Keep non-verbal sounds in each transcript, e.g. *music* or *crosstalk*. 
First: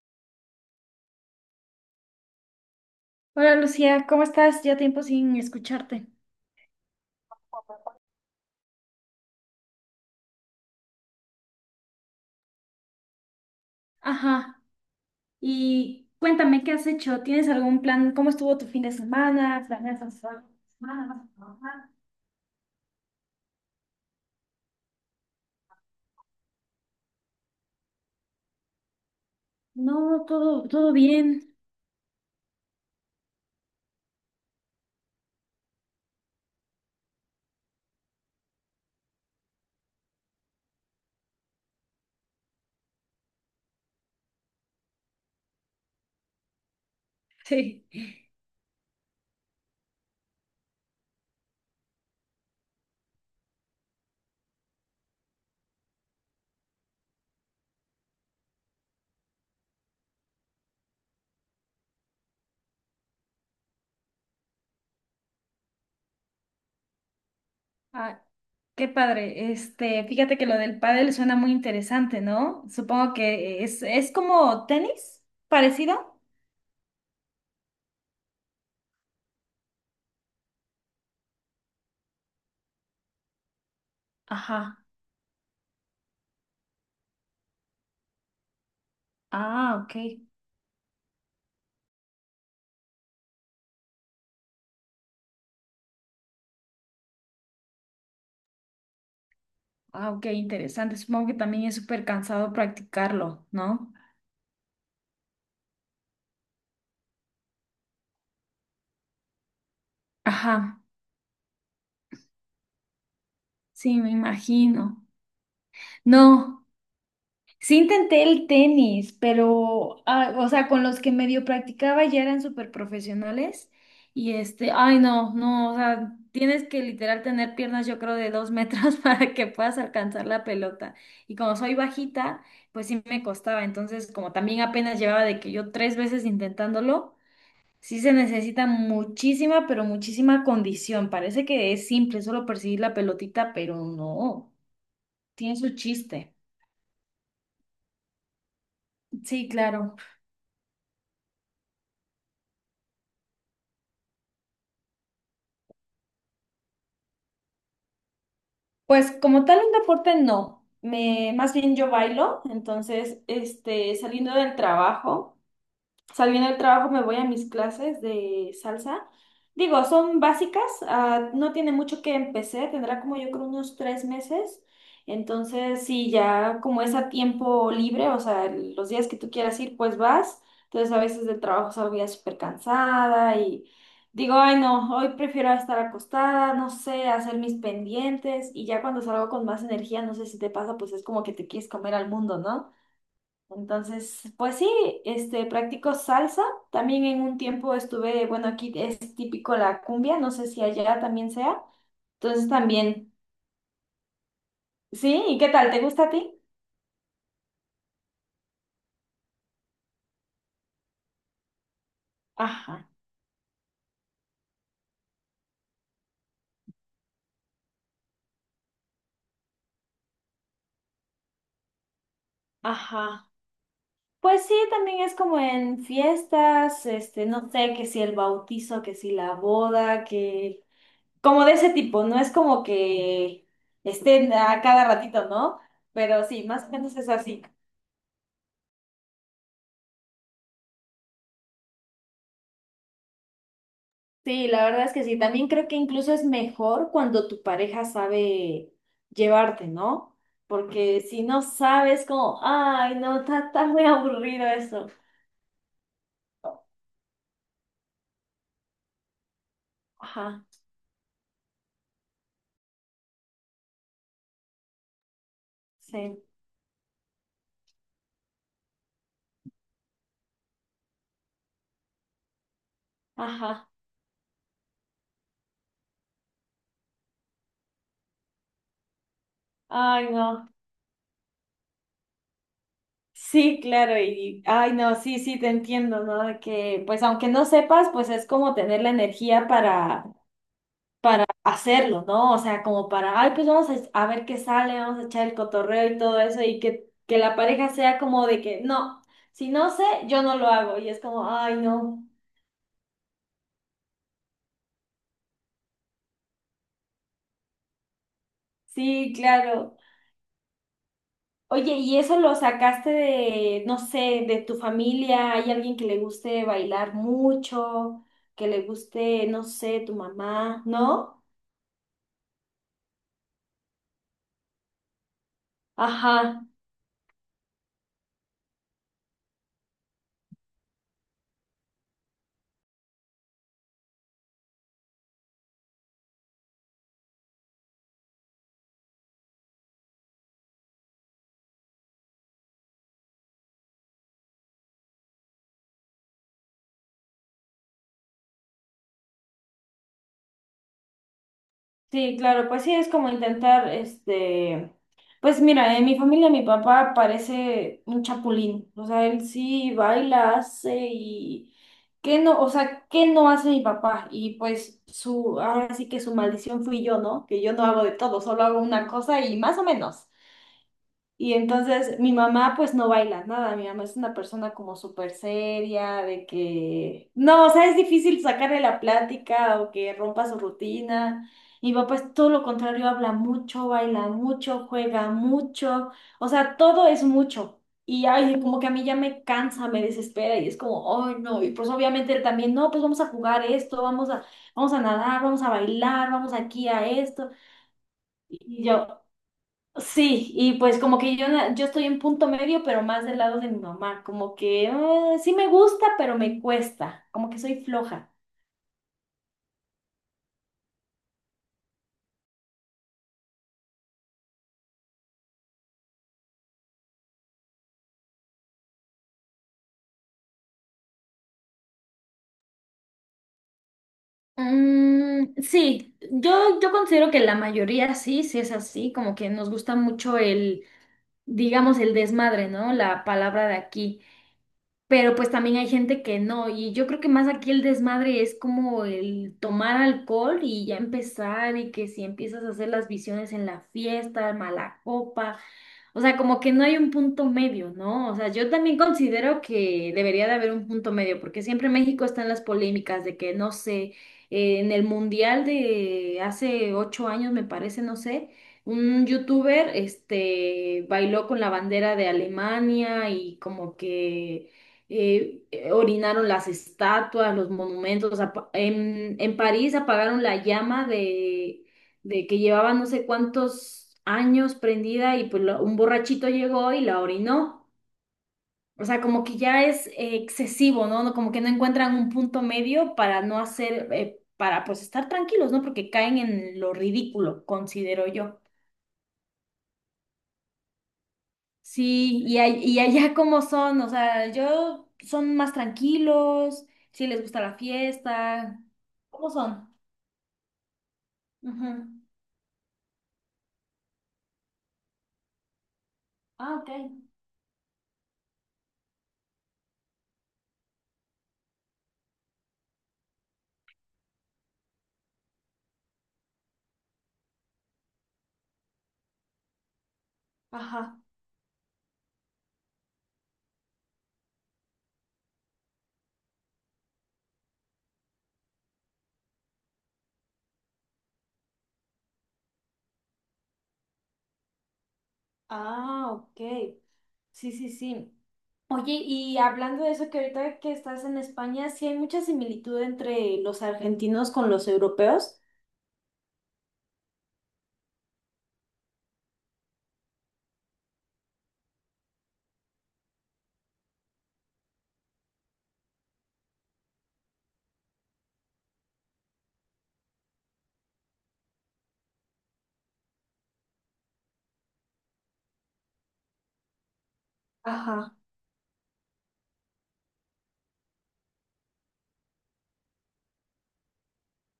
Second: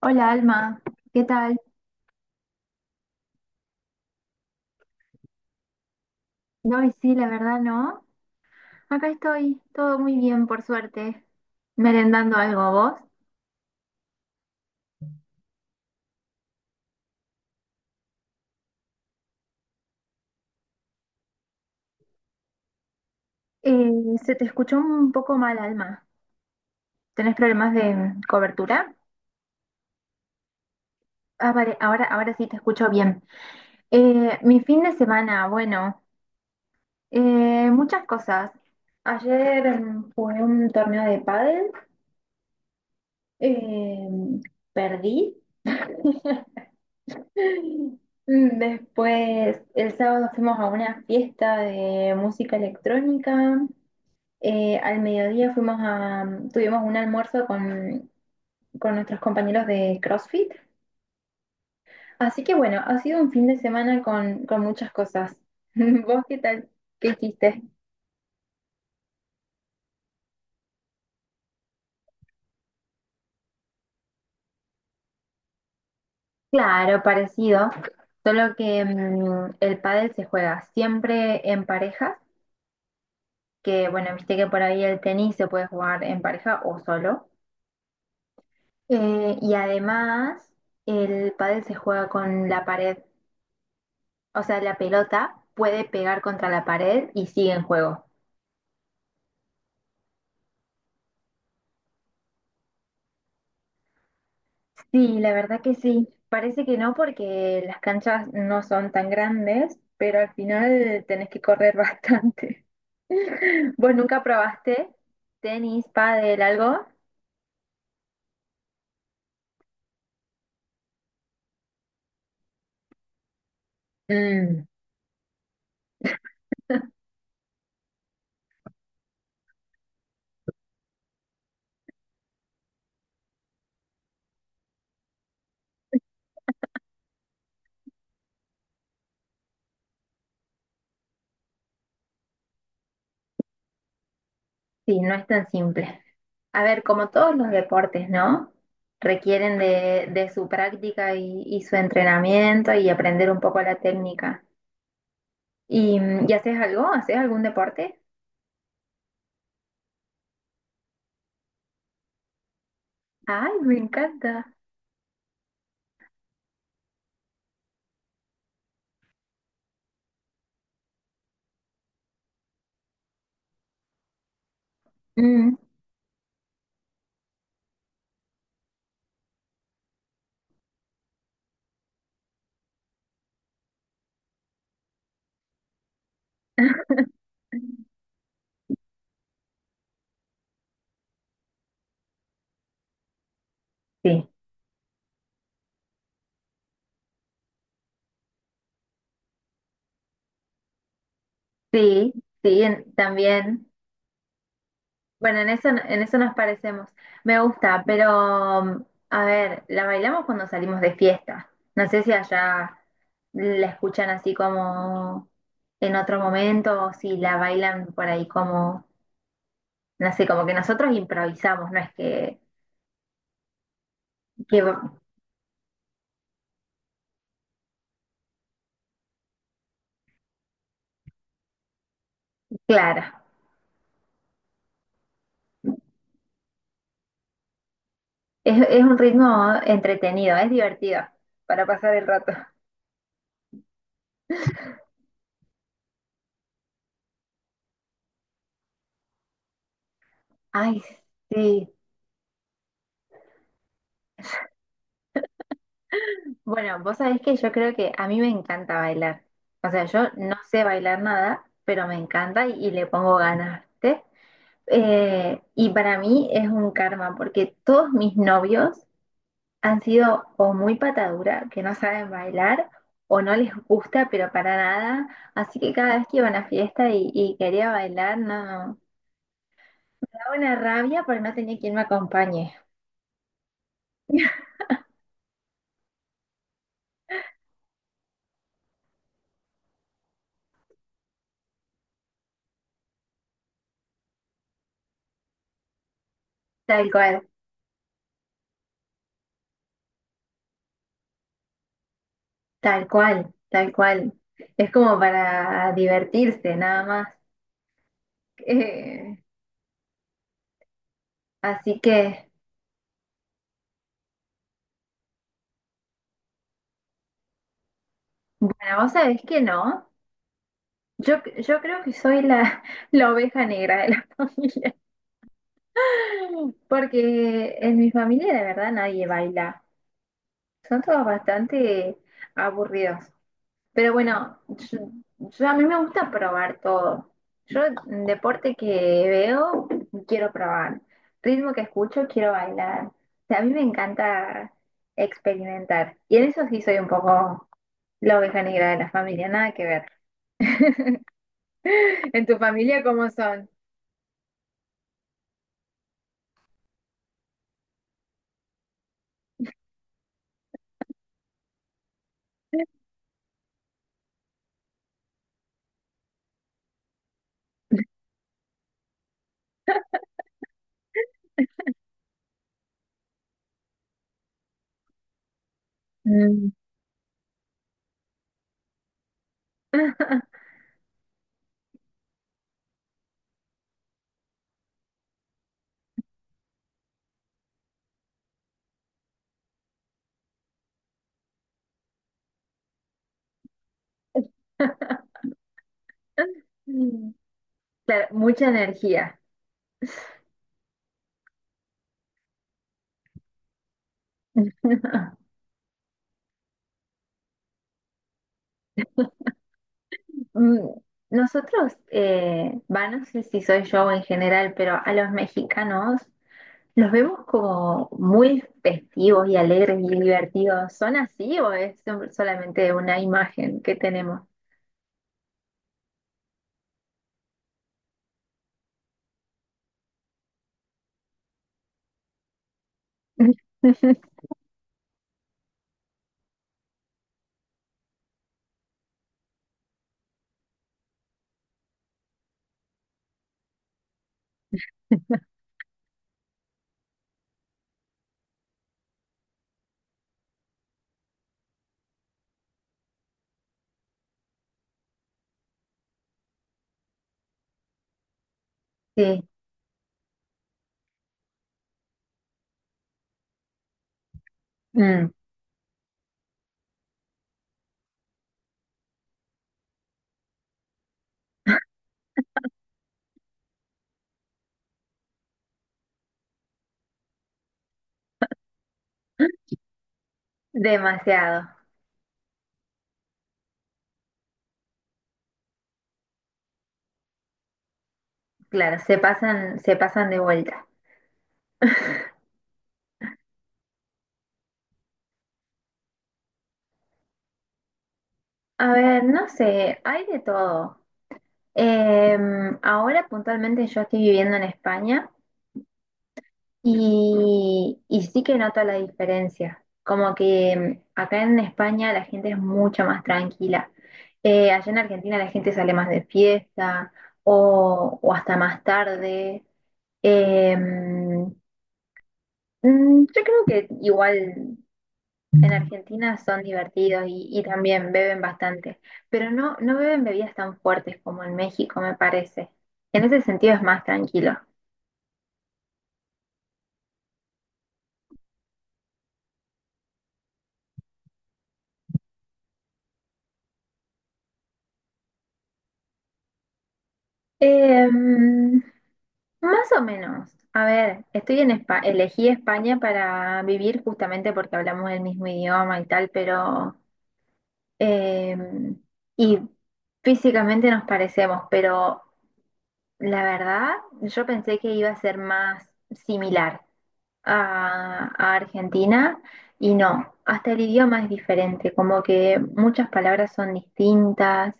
Hola Alma, ¿qué tal? Hola Lucía, ¿cómo estás? Ya tiempo sin escucharte. No, y sí, la verdad no. Acá estoy, todo muy bien, por suerte. Merendando algo, ¿vos? Ajá. Y cuéntame, ¿qué has hecho? ¿Tienes algún plan? ¿Cómo estuvo tu fin de semana? ¿Planeas hacer algo esta semana? ¿Vas a trabajar? Eh, Se te escuchó un poco mal, Alma. ¿Tenés problemas de cobertura? No, todo, todo Ah, bien. *laughs* vale, ahora sí te escucho bien. Mi fin de semana, bueno, muchas cosas. Ayer jugué un torneo de pádel, eh, perdí. *laughs* Sí. Mm, Después, el sábado fuimos a una fiesta de música electrónica. Al mediodía tuvimos un almuerzo con nuestros compañeros de CrossFit. Así que bueno, ha sido un fin de semana con muchas cosas. *laughs* ¿Vos qué tal? ¿Qué hiciste? Ah, qué padre. Este, fíjate que lo del pádel suena muy interesante, ¿no? Supongo que es como tenis, parecido. Claro, parecido, solo que el pádel se juega siempre en parejas, que bueno, viste que por Ajá. ahí el tenis se puede jugar en pareja o solo. Y Ah, ok. además, el pádel se juega con la pared, o sea, la pelota puede pegar contra la pared y sigue en juego. Ah, ok, interesante. Supongo que también es súper cansado practicarlo, ¿no? Sí, la verdad que sí. Parece que no porque las canchas no son tan grandes, pero al Ajá. final tenés que correr bastante. *laughs* ¿Vos Sí, me nunca probaste imagino. tenis, pádel, No, algo? sí intenté el tenis, pero, ah, o sea, con los que medio practicaba ya eran súper profesionales y Mm, este, ay no, no, o sea, tienes que literal tener piernas yo creo de 2 metros *laughs* para que puedas alcanzar la pelota. Y como soy bajita, pues sí me costaba, entonces como también apenas llevaba de que yo 3 veces intentándolo, sí se necesita muchísima, pero muchísima condición. Parece que es simple, solo perseguir la pelotita, pero no, sí, no es tan tiene su simple. chiste. A ver, como todos los deportes, ¿no? Sí, Requieren claro. De su práctica y su entrenamiento y aprender un poco la técnica. ¿Y haces algo? ¿Haces algún deporte? Pues como tal un deporte no, me, más bien yo bailo, entonces ¡Ay, me este, encanta! saliendo del trabajo. Saliendo del trabajo me voy a mis clases de salsa. Digo, son básicas, ah, no tiene mucho que empecé, tendrá como yo creo unos 3 meses. Mm, Entonces, sí, ya como es a tiempo libre, o sea, los días que tú quieras ir, pues vas. Entonces, a veces del trabajo salgo ya súper cansada y digo, ay, no, hoy prefiero estar acostada, no sé, hacer mis pendientes. Y ya cuando salgo con más energía, no sé si te pasa, pues es como que te quieres comer al mundo, ¿no? Entonces, sí, pues sí, este, practico salsa. También en un tiempo estuve, bueno, aquí es típico la cumbia, no sé si allá también sea. sí, Entonces sí, también, también. sí, ¿y Bueno, qué tal? ¿Te en gusta a eso ti? nos parecemos. Me gusta, pero a ver, la bailamos cuando salimos de fiesta. No sé si allá Ajá, la escuchan así como en otro momento o si la bailan por ahí como no sé, como que nosotros improvisamos, no es que, ajá. Pues sí, que también es como en fiestas, este, no sé, que si el bautizo, que si la boda, que como de ese tipo, no es como claro, que estén a cada ratito, ¿no? Pero sí, más o menos es así. Es un ritmo entretenido, es divertido para pasar el rato. Sí, la verdad es que sí. También creo que incluso es mejor cuando tu pareja sabe llevarte, ¿no? Ay, Porque si no sí. sabes, como, ay, no, está muy aburrido eso. Bueno, vos sabés que yo creo que a mí me encanta bailar. O sea, yo no Ajá, sé bailar nada, pero me encanta y le pongo ganas, ¿viste? Y para sí, mí es un karma, porque todos mis novios han sido o muy patadura, que no saben bailar, o no les ajá, gusta, pero para nada. Así que cada vez que iba a una fiesta y quería bailar, no. ay, Daba no. una rabia porque no tenía quien me acompañe. Sí, claro, y, ay, no, sí, sí, te entiendo, ¿no? De que, pues, aunque no sepas, pues es como tener la energía para hacerlo, ¿no? O sea, como para, ay, pues vamos a, ver qué sale, vamos a echar el cotorreo y todo eso, y Tal que cual, la pareja sea como de que, no, si no sé, yo no lo hago, y es como, ay, no, tal cual, tal cual. Es como para divertirse, nada más. sí, Eh, claro. Oye, Así ¿y eso que, lo sacaste de, no sé, de tu familia? ¿Hay alguien que le guste bailar mucho? ¿Que le bueno, vos sabés guste, que no sé, no. tu mamá? ¿No? Yo creo que soy la, *laughs* la oveja negra de la *laughs* familia, Ajá. porque en mi familia de verdad nadie baila. Son todos bastante aburridos. Pero bueno, a mí me gusta probar todo. Yo, deporte que veo, quiero probar. Ritmo que escucho, quiero bailar. O sea, a mí me encanta experimentar. Y en eso sí soy un poco la oveja negra de la familia, nada que ver. *laughs* Sí, ¿En tu claro, pues sí, familia es como cómo son? intentar, este, pues mira, en mi familia mi papá parece un chapulín, o sea, él sí baila, hace y qué no, o sea, qué no hace mi papá y pues su, ahora sí que su maldición fui yo, ¿no? Que yo no hago de todo, solo hago una cosa y más o menos. Y entonces mi mamá pues no baila nada, mi mamá es una persona como súper seria, de Mm. que, no, o sea, es difícil sacarle la plática o que rompa su rutina. Y mi papá es todo lo contrario, habla mucho, baila mucho, juega mucho, o sea, todo es mucho. Y ay, como que a mí ya me cansa, me desespera y es como, ay, no, y pues obviamente él también, no, pues vamos a jugar esto, vamos a nadar, *laughs* vamos a bailar, vamos aquí a esto. Claro, mucha Y yo, energía. sí, y pues como que yo, yo estoy en punto medio, pero más del lado de mi mamá, como que "Ah, *laughs* sí me gusta, pero me cuesta, como que soy floja. Mm, nosotros, va, no sé si soy yo o en general, pero a los mexicanos los vemos como muy festivos y alegres y divertidos. ¿Son así o es solamente una imagen que tenemos? Sí, yo considero que la mayoría sí, sí es así, como que nos gusta mucho el, digamos, el desmadre, ¿no? La palabra de aquí. *laughs* Pero pues también hay gente que no, y yo creo que más aquí el desmadre es como el tomar alcohol y ya empezar, y que si empiezas a hacer las visiones en la fiesta, mala copa, o sea, como que no hay un punto medio, ¿no? O sea, yo también considero que debería de haber un punto medio, porque siempre México está en las polémicas de que, no sé, en el mundial de hace 8 años, me parece, no sé. Un Sí, youtuber, este, bailó con la bandera de Alemania y como que mm, orinaron las estatuas, los monumentos. En París apagaron la llama de, que llevaba no sé cuántos años prendida y pues un borrachito llegó y la orinó. O sea, como que ya es excesivo, ¿no? No, como que no demasiado. encuentran un punto medio para no hacer, para pues estar tranquilos, ¿no? Porque caen en lo ridículo, considero yo. Claro, se pasan de vuelta. Sí, y, y allá cómo son, o sea, yo son más tranquilos, si les gusta la fiesta. A ver, no ¿Cómo son? sé, hay de todo. Ujú. Ahora puntualmente yo estoy viviendo en España. Ah, ok. Y sí que noto la diferencia, como que acá en España la gente es mucho más tranquila. Allá en Argentina la gente sale más de fiesta o hasta más tarde. Eh, Ajá. mm, yo creo que igual en Argentina son divertidos y también beben bastante, pero no, no beben bebidas tan fuertes como en México, me parece. En ese sentido es más tranquilo. Ah, ok. Sí, sí, sí. Oye, y hablando de eso, que ahorita que estás en España, sí hay mucha similitud entre los argentinos con los europeos. Em, Más o menos. A ver, estoy en España, elegí España para vivir justamente porque hablamos el mismo idioma y tal, pero eh, y físicamente nos parecemos, pero la verdad, yo pensé que iba a ser más similar Ajá. a Argentina y no, hasta el idioma es diferente, como que muchas palabras son distintas,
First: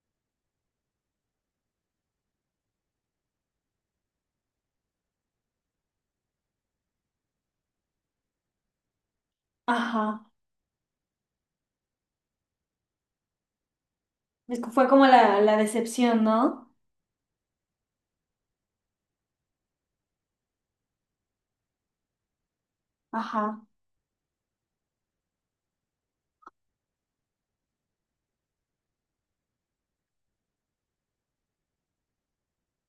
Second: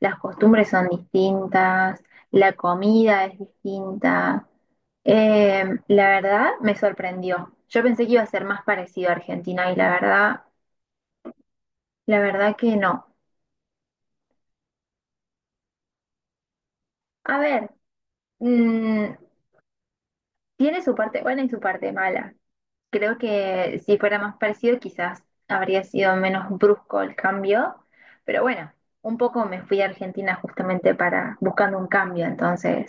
las costumbres son distintas, la comida es distinta. La verdad me sorprendió. Yo pensé que iba a ser más parecido a Argentina y Ajá. La verdad que no. Es que fue como la decepción, ¿no? A ver, mm, tiene su parte buena y su parte mala. Creo Ajá. que si fuera más parecido, quizás habría sido menos brusco el cambio, pero bueno, un poco me fui a Argentina justamente para buscando un cambio, entonces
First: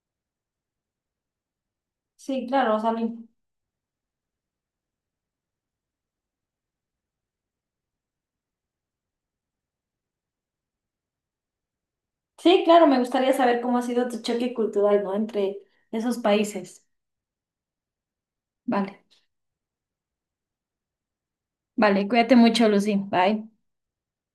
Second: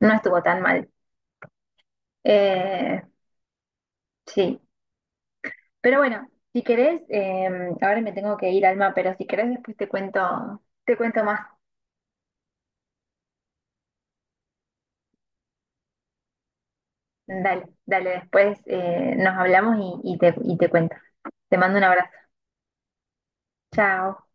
no estuvo tan mal. Sí, claro, o sea, lo. Eh, sí, pero bueno, si querés, ahora me tengo que ir, Alma, pero si querés después te cuento más. Sí, claro, me gustaría saber cómo ha sido tu choque cultural, ¿no? Entre esos países. Dale, dale, después Vale, nos hablamos y te cuento. Te mando un vale, abrazo. cuídate mucho, Lucy. Bye. Chao.